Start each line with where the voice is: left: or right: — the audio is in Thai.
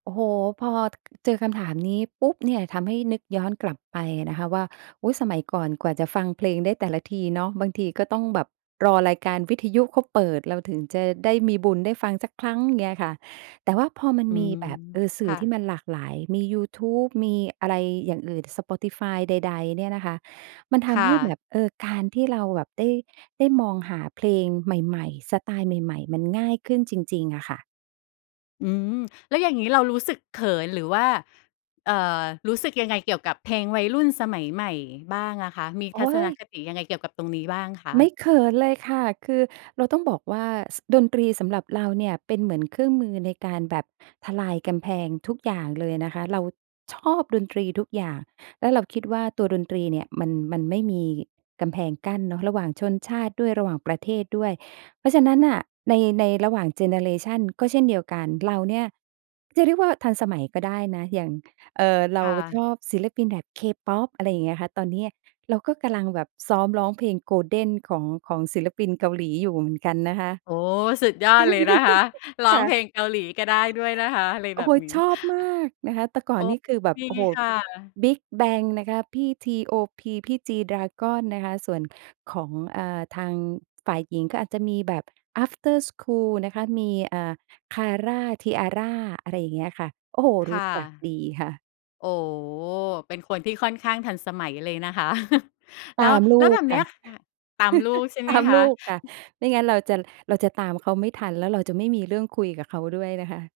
right: โอ้โฮ พอ เจอคำถามนี้ปุ๊บเนี่ย ทำให้นึกย้อนกลับไปนะคะว่า อุ๊ย สมัยก่อนกว่าจะฟังเพลงได้แต่ละทีเนาะ บางทีก็ต้องแบบรอรายการวิทยุเขาเปิดเราถึงจะได้มีบุญได้ฟังสักครั้ง เงี้ยค่ะ แต่ว่าพอมัน
left: อื
right: มี
left: ม
right: แบบ เออ ส
left: ค
right: ื่อ
left: ่
right: ที่
left: ะ
right: มันหลากหลาย มียูทูป มีอะไรอย่างอื่น Spotify ใด ๆ เนี่ยนะคะ มันท
left: ค่
right: ำให้แบ
left: ะ
right: บ เออ การที่เราแบบได้ ได้มองหาเพลงใหม่ ๆ สไตล์ใหม่ ๆ มันง่ายขึ้นจริง ๆ อะค่ะ
left: อืม แล้วอย่างงี้เรารู้สึกเขิน หรือว่า เอ่อ รู้สึกยังไงเกี่ยวกับเพลงวัยรุ่นสมัยใหม่บ้างอะคะ มี
right: โอ
left: ท
right: ๊
left: ัศน
right: ย
left: คติยังไงเกี่ยวกับตรงนี้บ้างคะ?
right: ไม่เขินเลยค่ะ คือเราต้องบอกว่า ส ดนตรีสำหรับเราเนี่ย เป็นเหมือนเครื่องมือในการแบบทลายกำแพงทุกอย่างเลยนะคะ เราชอบดนตรีทุกอย่าง แล้วเราคิดว่าตัวดนตรีเนี่ย มัน มันไม่มีกำแพงกั้นเนาะ ระหว่างชนชาติด้วย ระหว่างประเทศด้วย เพราะฉะนั้นน่ะ ใน ในระหว่างเจเนอเรชันก็เช่นเดียวกัน เราเนี่ยจะเรียกว่าทันสมัยก็ได้นะ อย่าง เอ่อ เรา
left: ค่
right: ช
left: ะ
right: อบศิลปินแบบ K-pop อะไรอย่างเงี้ยคะ ตอนนี้เราก็กำลังแบบซ้อมร้องเพลง "Golden" ของ ของศิลปินเกาหลีอยู่เหมือนกันนะคะ
left: โอ้ สุดยอดเลยนะคะ ร้อ
right: ค
left: ง
right: ่ะ
left: เพลงเกาหลีก็ได้ด้วยนะคะ อะไร
right: โอ
left: แ
right: ้
left: บ
right: โฮ
left: บนี้
right: ชอบมากนะคะ แต่ก่
left: โอ
right: อ
left: ้
right: นนี่คือแบ
left: ด
right: บ
left: ี
right: โอ้โฮ
left: ค่ะ
right: BIGBANG นะคะ พี่ TOP พี่ G-dragon นะคะ ส่วนของ อ่า ทาง ฝ่ายหญิงก็อาจจะมีแบบ After School นะคะ มี อ่า KARA T-ARA อะไรอย่างเงี้ยค่ะ โอ้โฮ
left: ค
right: รู้
left: ่ะ
right: จักดีค่ะ
left: โอ้ เป็นคนที่ค่อนข้างทันสมัยเลยนะคะ แ
right: ต
left: ล้ว
right: ามล
left: แล
right: ู
left: ้วแบ
right: ก
left: บ
right: ค
left: เนี้
right: ่ะ
left: ย ค่ะ ตามลูก ใช่ไ
right: ต
left: หม
right: าม
left: ค
right: ลูกค่ะ
left: ะ?
right: ไม่งั้นเราจะ เราจะตามเขาไม่ทัน แล้วเราจะไม่มีเรื่องคุยกับเขาด้วยนะคะ